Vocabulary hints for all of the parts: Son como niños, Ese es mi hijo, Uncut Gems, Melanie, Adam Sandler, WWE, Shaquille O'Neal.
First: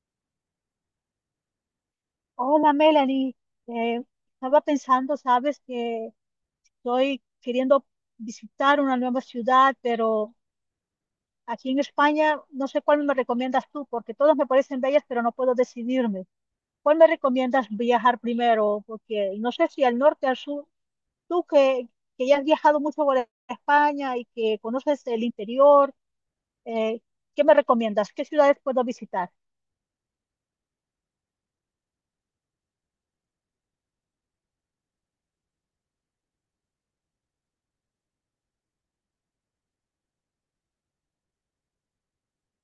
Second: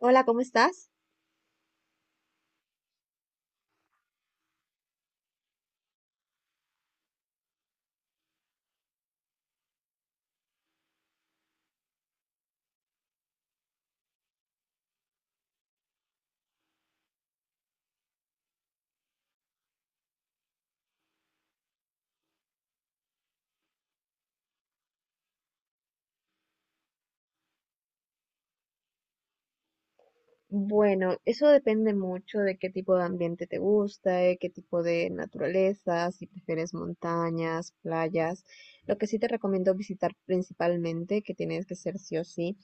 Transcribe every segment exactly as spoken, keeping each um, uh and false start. Hola, ¿cómo estás? Hola Melanie, Eh, estaba pensando, sabes, que estoy queriendo visitar una nueva ciudad, pero aquí en España no sé cuál me recomiendas tú, porque todas me parecen bellas, pero no puedo decidirme. ¿Cuál me recomiendas viajar primero? Porque no sé si al norte, al sur, tú que, que ya has viajado mucho por España y que conoces el interior, eh, ¿qué me recomiendas? ¿Qué ciudades puedo visitar? Bueno, eso depende mucho de qué tipo de ambiente te gusta, de qué tipo de naturaleza, si prefieres montañas, playas. Lo que sí te recomiendo visitar principalmente, que tienes que ser sí o sí,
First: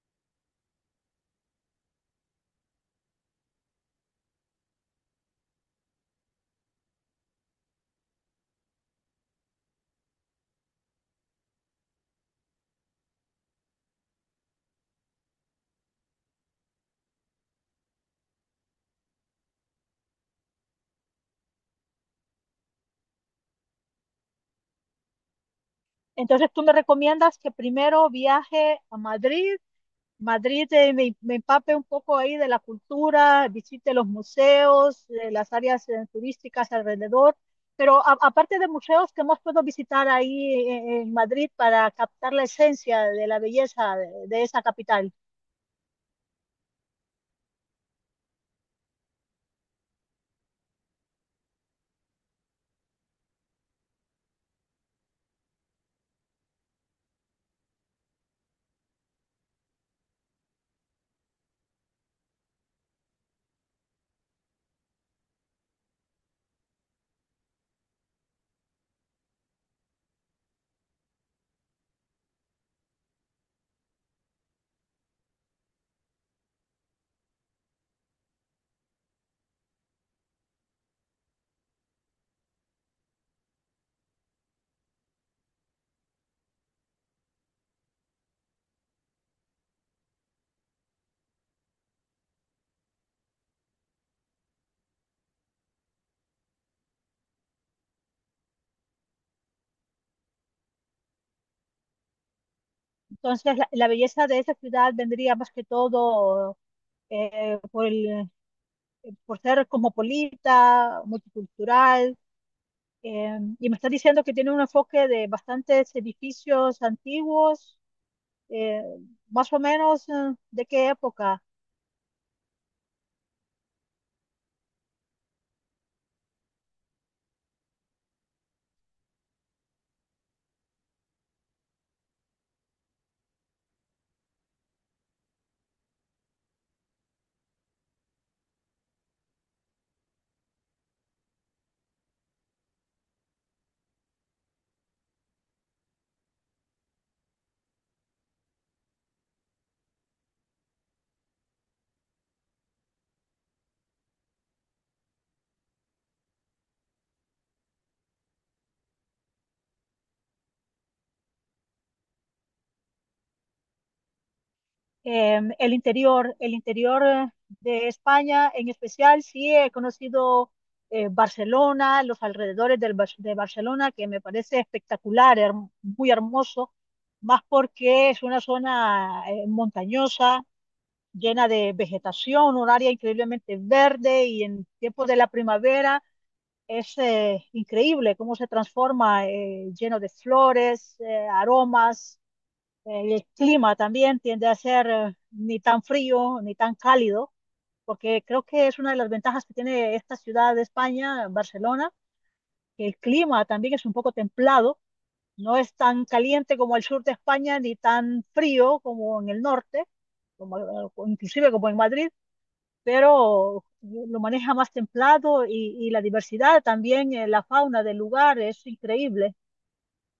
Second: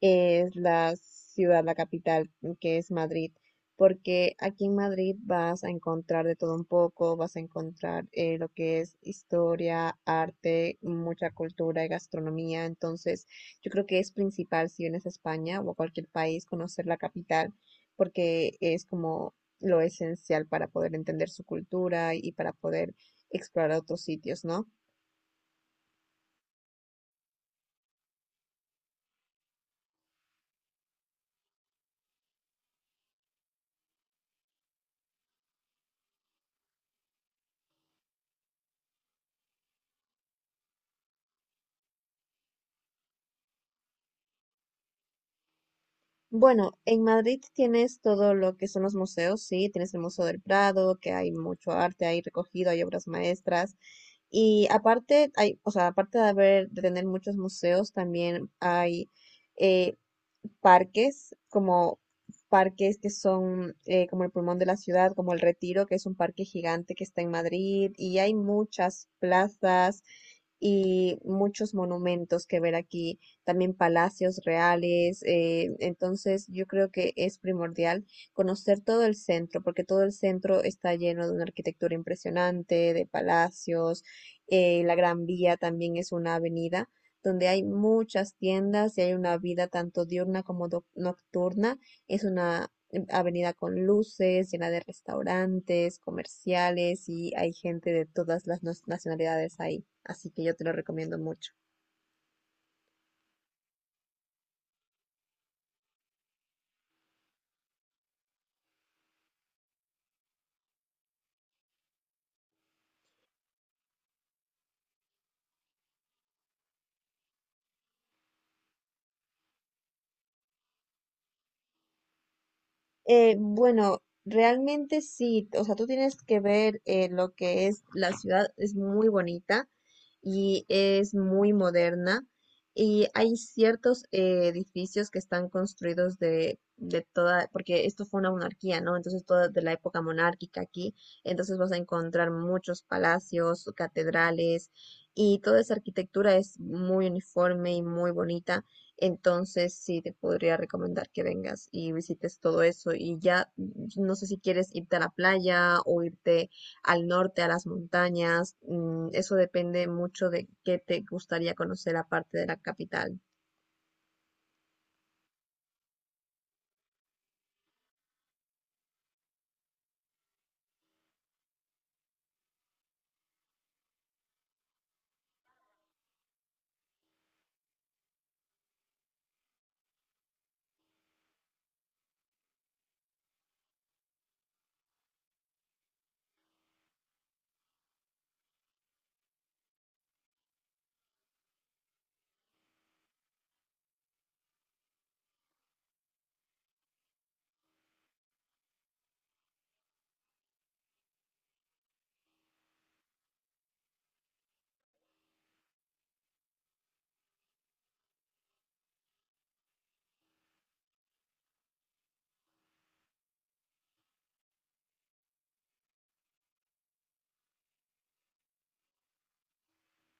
es la ciudad, la capital, mm, que es Madrid, porque aquí en Madrid vas a encontrar de todo un poco, vas a encontrar eh, lo que es historia, arte, mucha cultura y gastronomía, entonces yo creo que es principal si vienes a España o a cualquier país conocer la capital, porque es como lo esencial para poder entender su cultura y para poder explorar otros sitios, ¿no? Entonces, tú me recomiendas que primero viaje a Madrid, Madrid eh, me, me empape un poco ahí de la cultura, visite los museos, eh, las áreas eh, turísticas alrededor, pero a- aparte de museos, ¿qué más puedo visitar ahí eh, en Madrid para captar la esencia de la belleza de de esa capital? Bueno, en Madrid tienes todo lo que son los museos, sí, tienes el Museo del Prado, que hay mucho arte ahí recogido, hay obras maestras. Y aparte, hay, o sea, aparte de haber, de tener muchos museos, también hay, eh, parques, como parques que son eh, como el pulmón de la ciudad, como el Retiro, que es un parque gigante que está en Madrid, y hay muchas plazas y muchos monumentos que ver aquí, también palacios reales. eh, entonces yo creo que es primordial conocer todo el centro, porque todo el centro está lleno de una arquitectura impresionante, de palacios, eh, la Gran Vía también es una avenida donde hay muchas tiendas y hay una vida tanto diurna como doc- nocturna. Es una em, avenida con luces, llena de restaurantes, comerciales y hay gente de todas las nas- nacionalidades ahí. Así que yo te lo recomiendo mucho. Entonces, la, la belleza de esa ciudad vendría más que todo eh, por el- por ser cosmopolita, multicultural. Eh, y me está diciendo que tiene un enfoque de bastantes edificios antiguos, eh, más o menos, eh, ¿de qué época? Eh, bueno, realmente sí, o sea, tú tienes que ver eh, lo que es la ciudad, es muy bonita y es muy moderna y hay ciertos eh, edificios que están construidos de, de toda, porque esto fue una monarquía, ¿no? Entonces toda de la época monárquica aquí, entonces vas a encontrar muchos palacios, catedrales y toda esa arquitectura es muy uniforme y muy bonita. Entonces, sí, te podría recomendar que vengas y visites todo eso. Y ya, mm, no sé si quieres irte a la playa o irte al norte, a las montañas. mm, Eso depende mucho de qué te gustaría conocer aparte de la capital. eh, el interior, el interior eh, de España en especial, sí he conocido eh, Barcelona, los alrededores del Bar- de Barcelona, que me parece espectacular, her- muy hermoso, más porque es una zona eh, montañosa, llena de vegetación, un área increíblemente verde y en tiempos de la primavera. Es eh, increíble cómo se transforma, eh, lleno de flores, eh, aromas, eh, el clima también tiende a ser eh, ni tan frío ni tan cálido, porque creo que es una de las ventajas que tiene esta ciudad de España, Barcelona, que el clima también es un poco templado, no es tan caliente como el sur de España ni tan frío como en el norte, como, eh, o inclusive como en Madrid, pero lo maneja más templado y, y la diversidad también, eh, la fauna del lugar es increíble.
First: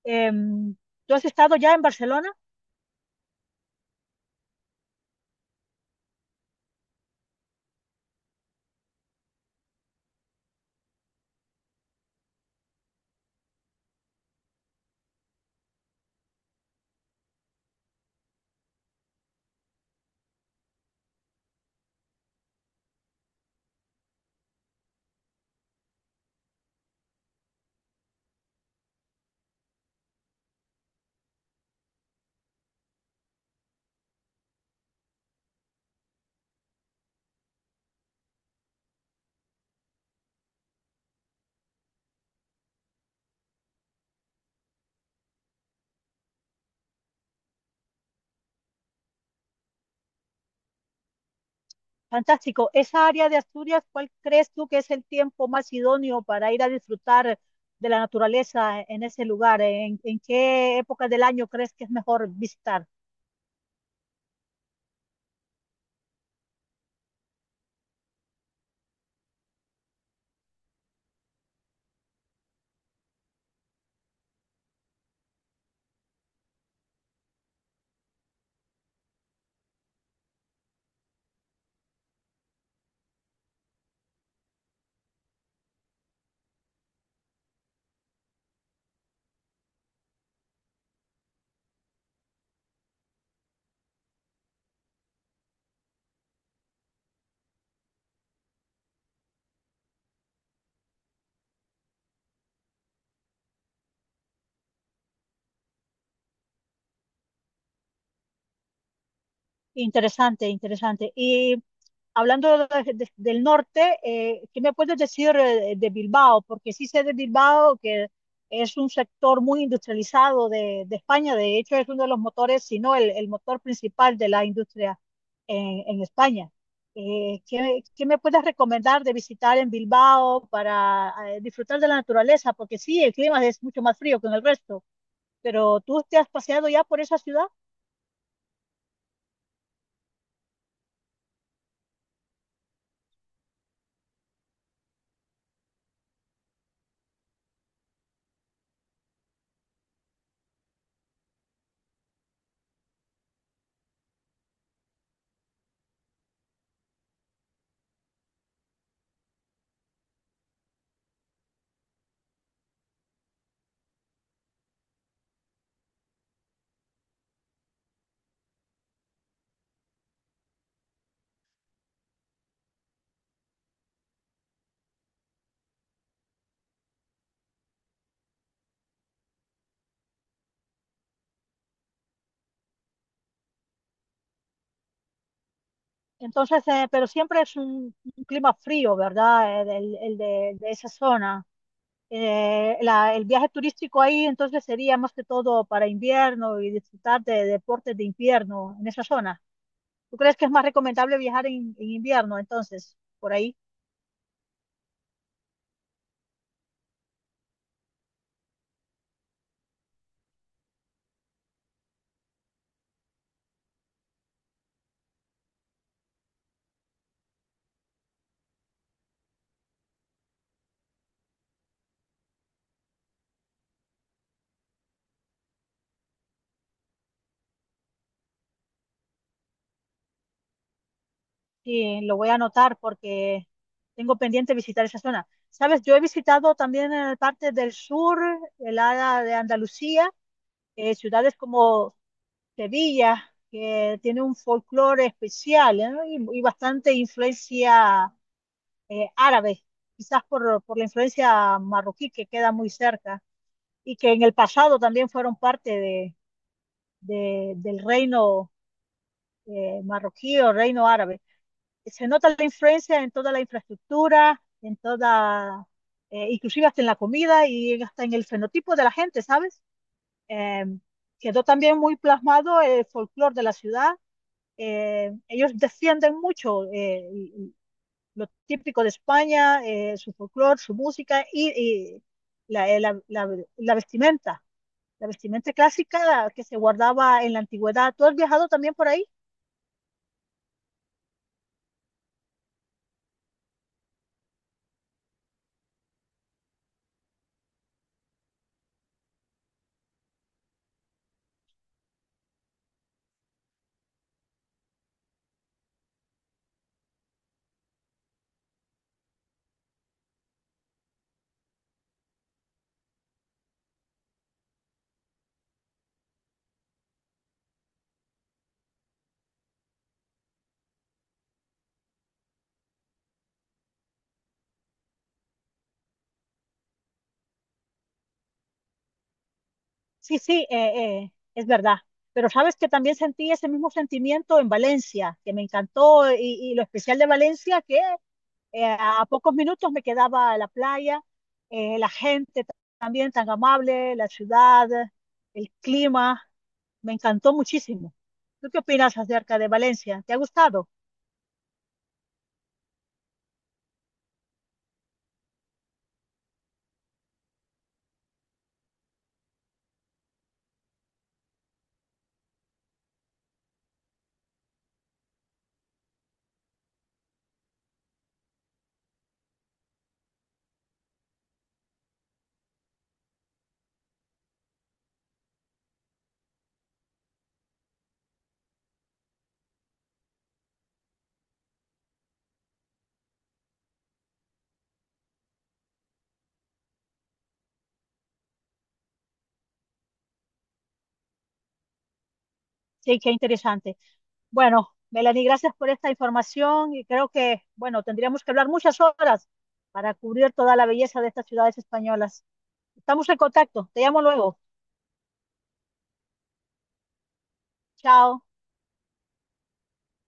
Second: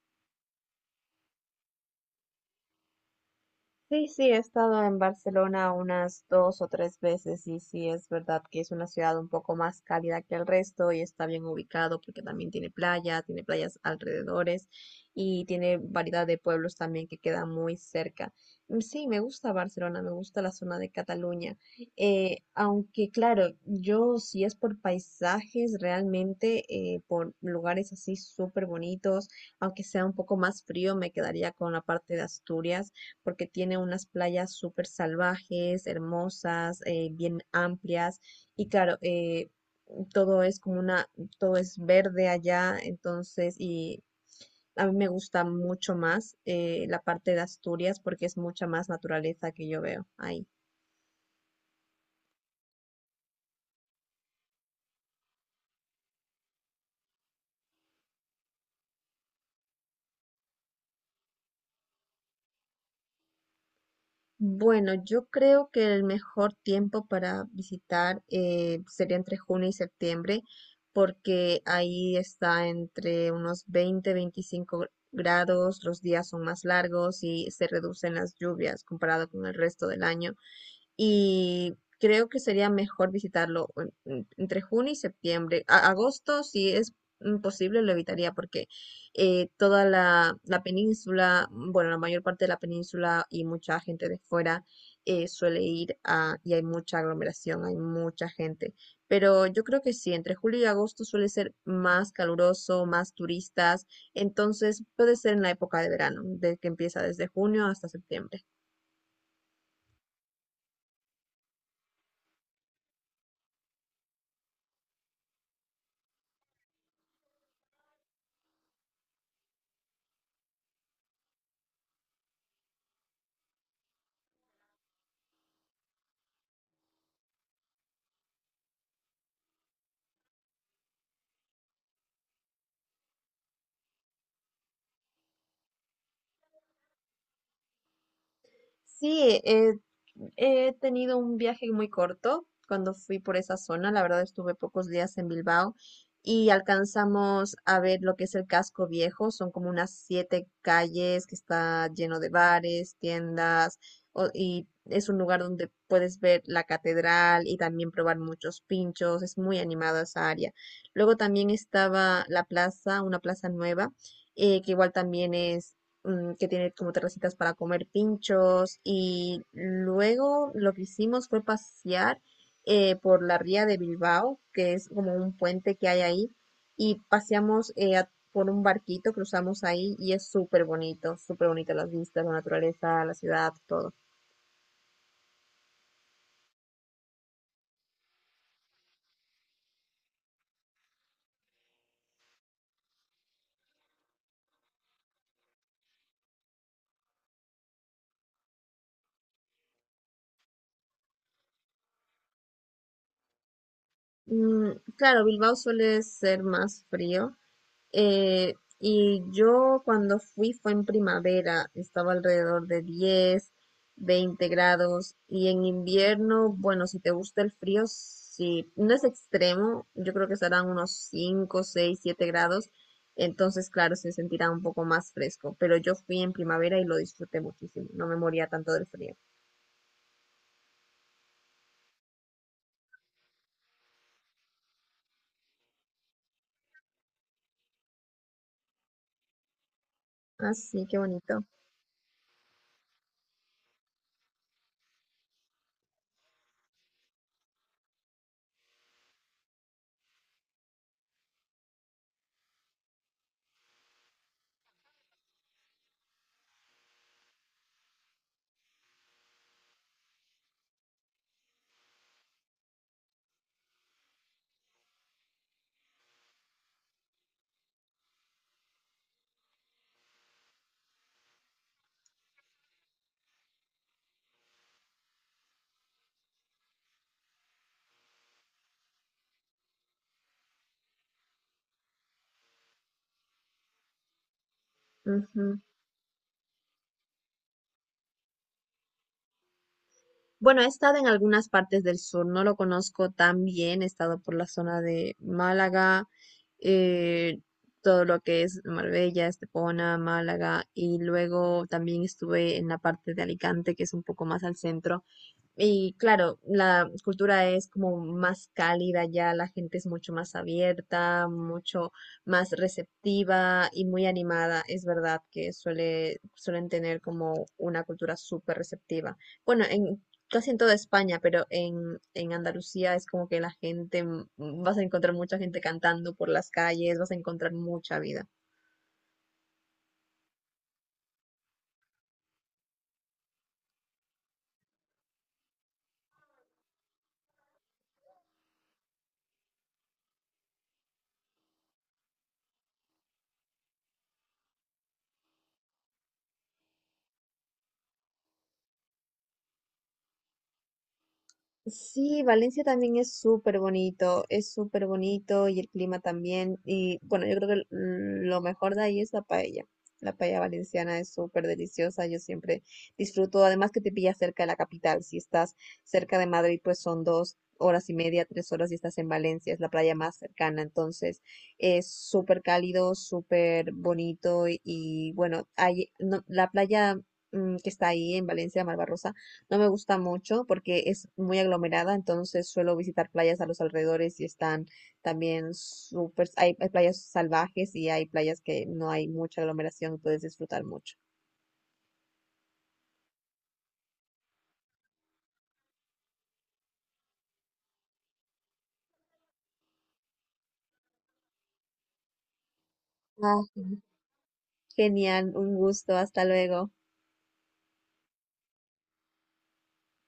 Em, ¿Tú has estado ya en Barcelona? Sí, sí, he estado en Barcelona unas dos o tres veces y sí es verdad que es una ciudad un poco más cálida que el resto y está bien ubicado porque también tiene playa, tiene playas alrededores y tiene variedad de pueblos también que quedan muy cerca. Mm, sí, me gusta Barcelona, me gusta la zona de Cataluña. Eh, aunque claro, yo si es por paisajes realmente, eh, por lugares así súper bonitos, aunque sea un poco más frío, me quedaría con la parte de Asturias porque tiene unas playas súper salvajes, hermosas, eh, bien amplias y claro, eh, todo es como una, todo es verde allá, entonces y a mí me gusta mucho más eh, la parte de Asturias porque es mucha más naturaleza que yo veo ahí. Fantástico. Esa área de Asturias, ¿cuál crees tú que es el tiempo más idóneo para ir a disfrutar de la naturaleza en ese lugar? ¿En, en qué época del año crees que es mejor visitar? Bueno, yo creo que el mejor tiempo para visitar eh, sería entre junio y septiembre, porque ahí está entre unos veinte, veinticinco gr- grados, los días son más largos y se reducen las lluvias comparado con el resto del año y creo que sería mejor visitarlo en- en- entre junio y septiembre. A- agosto, si es posible, lo evitaría porque eh, toda la, la península, bueno, la mayor parte de la península y mucha gente de fuera eh, suele ir a, y hay mucha aglomeración, hay mucha gente. Pero yo creo que sí, entre julio y agosto suele ser más caluroso, más turistas, entonces puede ser en la época de verano, de que empieza desde junio hasta septiembre. Interesante, interesante. Y hablando de- de- del norte, eh, ¿qué me puedes decir eh, de Bilbao? Porque sí sé de Bilbao que es un sector muy industrializado de, de España. De hecho, es uno de los motores, si no el, el motor principal de la industria en, en España. Eh, ¿qué, ¿qué me puedes recomendar de visitar en Bilbao para eh, disfrutar de la naturaleza? Porque sí, el clima es mucho más frío que en el resto, pero ¿tú te has paseado ya por esa ciudad? Sí, eh, he tenido un viaje muy corto cuando fui por esa zona. La verdad estuve pocos días en Bilbao y alcanzamos a ver lo que es el casco viejo. Son como unas siete calles que está lleno de bares, tiendas o- y es un lugar donde puedes ver la catedral y también probar muchos pinchos. Es muy animado esa área. Luego también estaba la plaza, una plaza nueva. eh, que igual también es mm, que tiene como terracitas para comer pinchos y luego lo que hicimos fue pasear eh, por la ría de Bilbao, que es como un puente que hay ahí, y paseamos eh, a- por un barquito, cruzamos ahí y es súper bonito, súper bonito las vistas, la naturaleza, la ciudad, todo. Entonces, eh, pero siempre es un, un clima frío, ¿verdad? El, el- el de, de esa zona. Eh, la- el viaje turístico ahí entonces sería más que todo para invierno y disfrutar de deportes de invierno en esa zona. ¿Tú crees que es más recomendable viajar en, en invierno entonces? Por ahí Mm, claro, Bilbao suele ser más frío. Eh, y yo cuando fui fue en primavera, estaba alrededor de diez veinte grados y en invierno, bueno, si te gusta el frío, sí, no es extremo, yo creo que estarán unos cinco seis siete grados, entonces claro, se sentirá un poco más fresco, pero yo fui en primavera y lo disfruté muchísimo, no me moría tanto del frío. sí, lo voy a anotar porque tengo pendiente visitar esa zona. Sabes, yo he visitado también en parte del sur, el área de Andalucía, Así, eh, qué ciudades bonito. como Sevilla, que tiene un folclore especial, ¿no? Y, y bastante influencia eh, árabe, quizás por, por la influencia marroquí que queda muy cerca, y que en el pasado también fueron parte de, de- del reino eh, marroquí o reino árabe. Se nota la influencia en toda la infraestructura, en toda, eh, inclusive hasta en la comida y en- hasta en el fenotipo de la gente, ¿sabes? Em, Quedó también muy plasmado el folclore de la ciudad. Eh, ellos defienden mucho eh, lo típico de España, eh, su folclore, su música y, y la, eh, la- la- la vestimenta, la vestimenta Ujú. clásica la que se guardaba en la antigüedad. ¿Tú has viajado también por ahí? Bueno, he estado en algunas partes del sur, no lo conozco tan bien, he estado por la zona de Málaga, eh, todo lo que es Marbella, Estepona, Málaga, y luego también estuve en la parte de Alicante, que es un poco más al centro. Y claro, la cultura es como más cálida ya, la gente es mucho más abierta, mucho más receptiva y muy animada. Es verdad que suele, suelen tener como una cultura súper receptiva. Bueno, en casi en toda España, pero en, en Andalucía es como que la gente, mm, vas a encontrar mucha gente cantando por las calles, vas a encontrar mucha vida. Sí, sí, eh, eh, es verdad. Pero sabes que también sentí ese mismo sentimiento en Valencia, que me encantó y, y lo especial de Valencia, que Eh, a pocos minutos me quedaba la playa, eh, la gente ta- también tan amable, la ciudad, el clima, me encantó muchísimo. ¿Tú qué opinas acerca de Valencia? ¿Te ha gustado? Sí, Valencia también es súper bonito, es súper bonito y el clima también. Y bueno, yo creo que l- lo mejor de ahí es la paella. La paella valenciana es súper deliciosa, yo siempre disfruto. Además que te pilla cerca de la capital. Si estás cerca de Madrid, pues son dos horas y media, tres horas y estás en Valencia, es la playa más cercana. Entonces es súper cálido, súper bonito y, y bueno, hay, no- la playa mm, que está ahí en Valencia, Malvarrosa no me gusta mucho porque es muy aglomerada, entonces suelo visitar playas a los alrededores y están también súper, hay, hay playas salvajes y hay playas que no hay mucha aglomeración, puedes disfrutar mucho. Sí, qué interesante. Bueno, Melanie, gracias por esta información y creo que, bueno, tendríamos que hablar muchas horas para cubrir toda la belleza de estas ciudades españolas. Estamos en Ah, contacto, te llamo luego. genial, un gusto, hasta luego. Chao.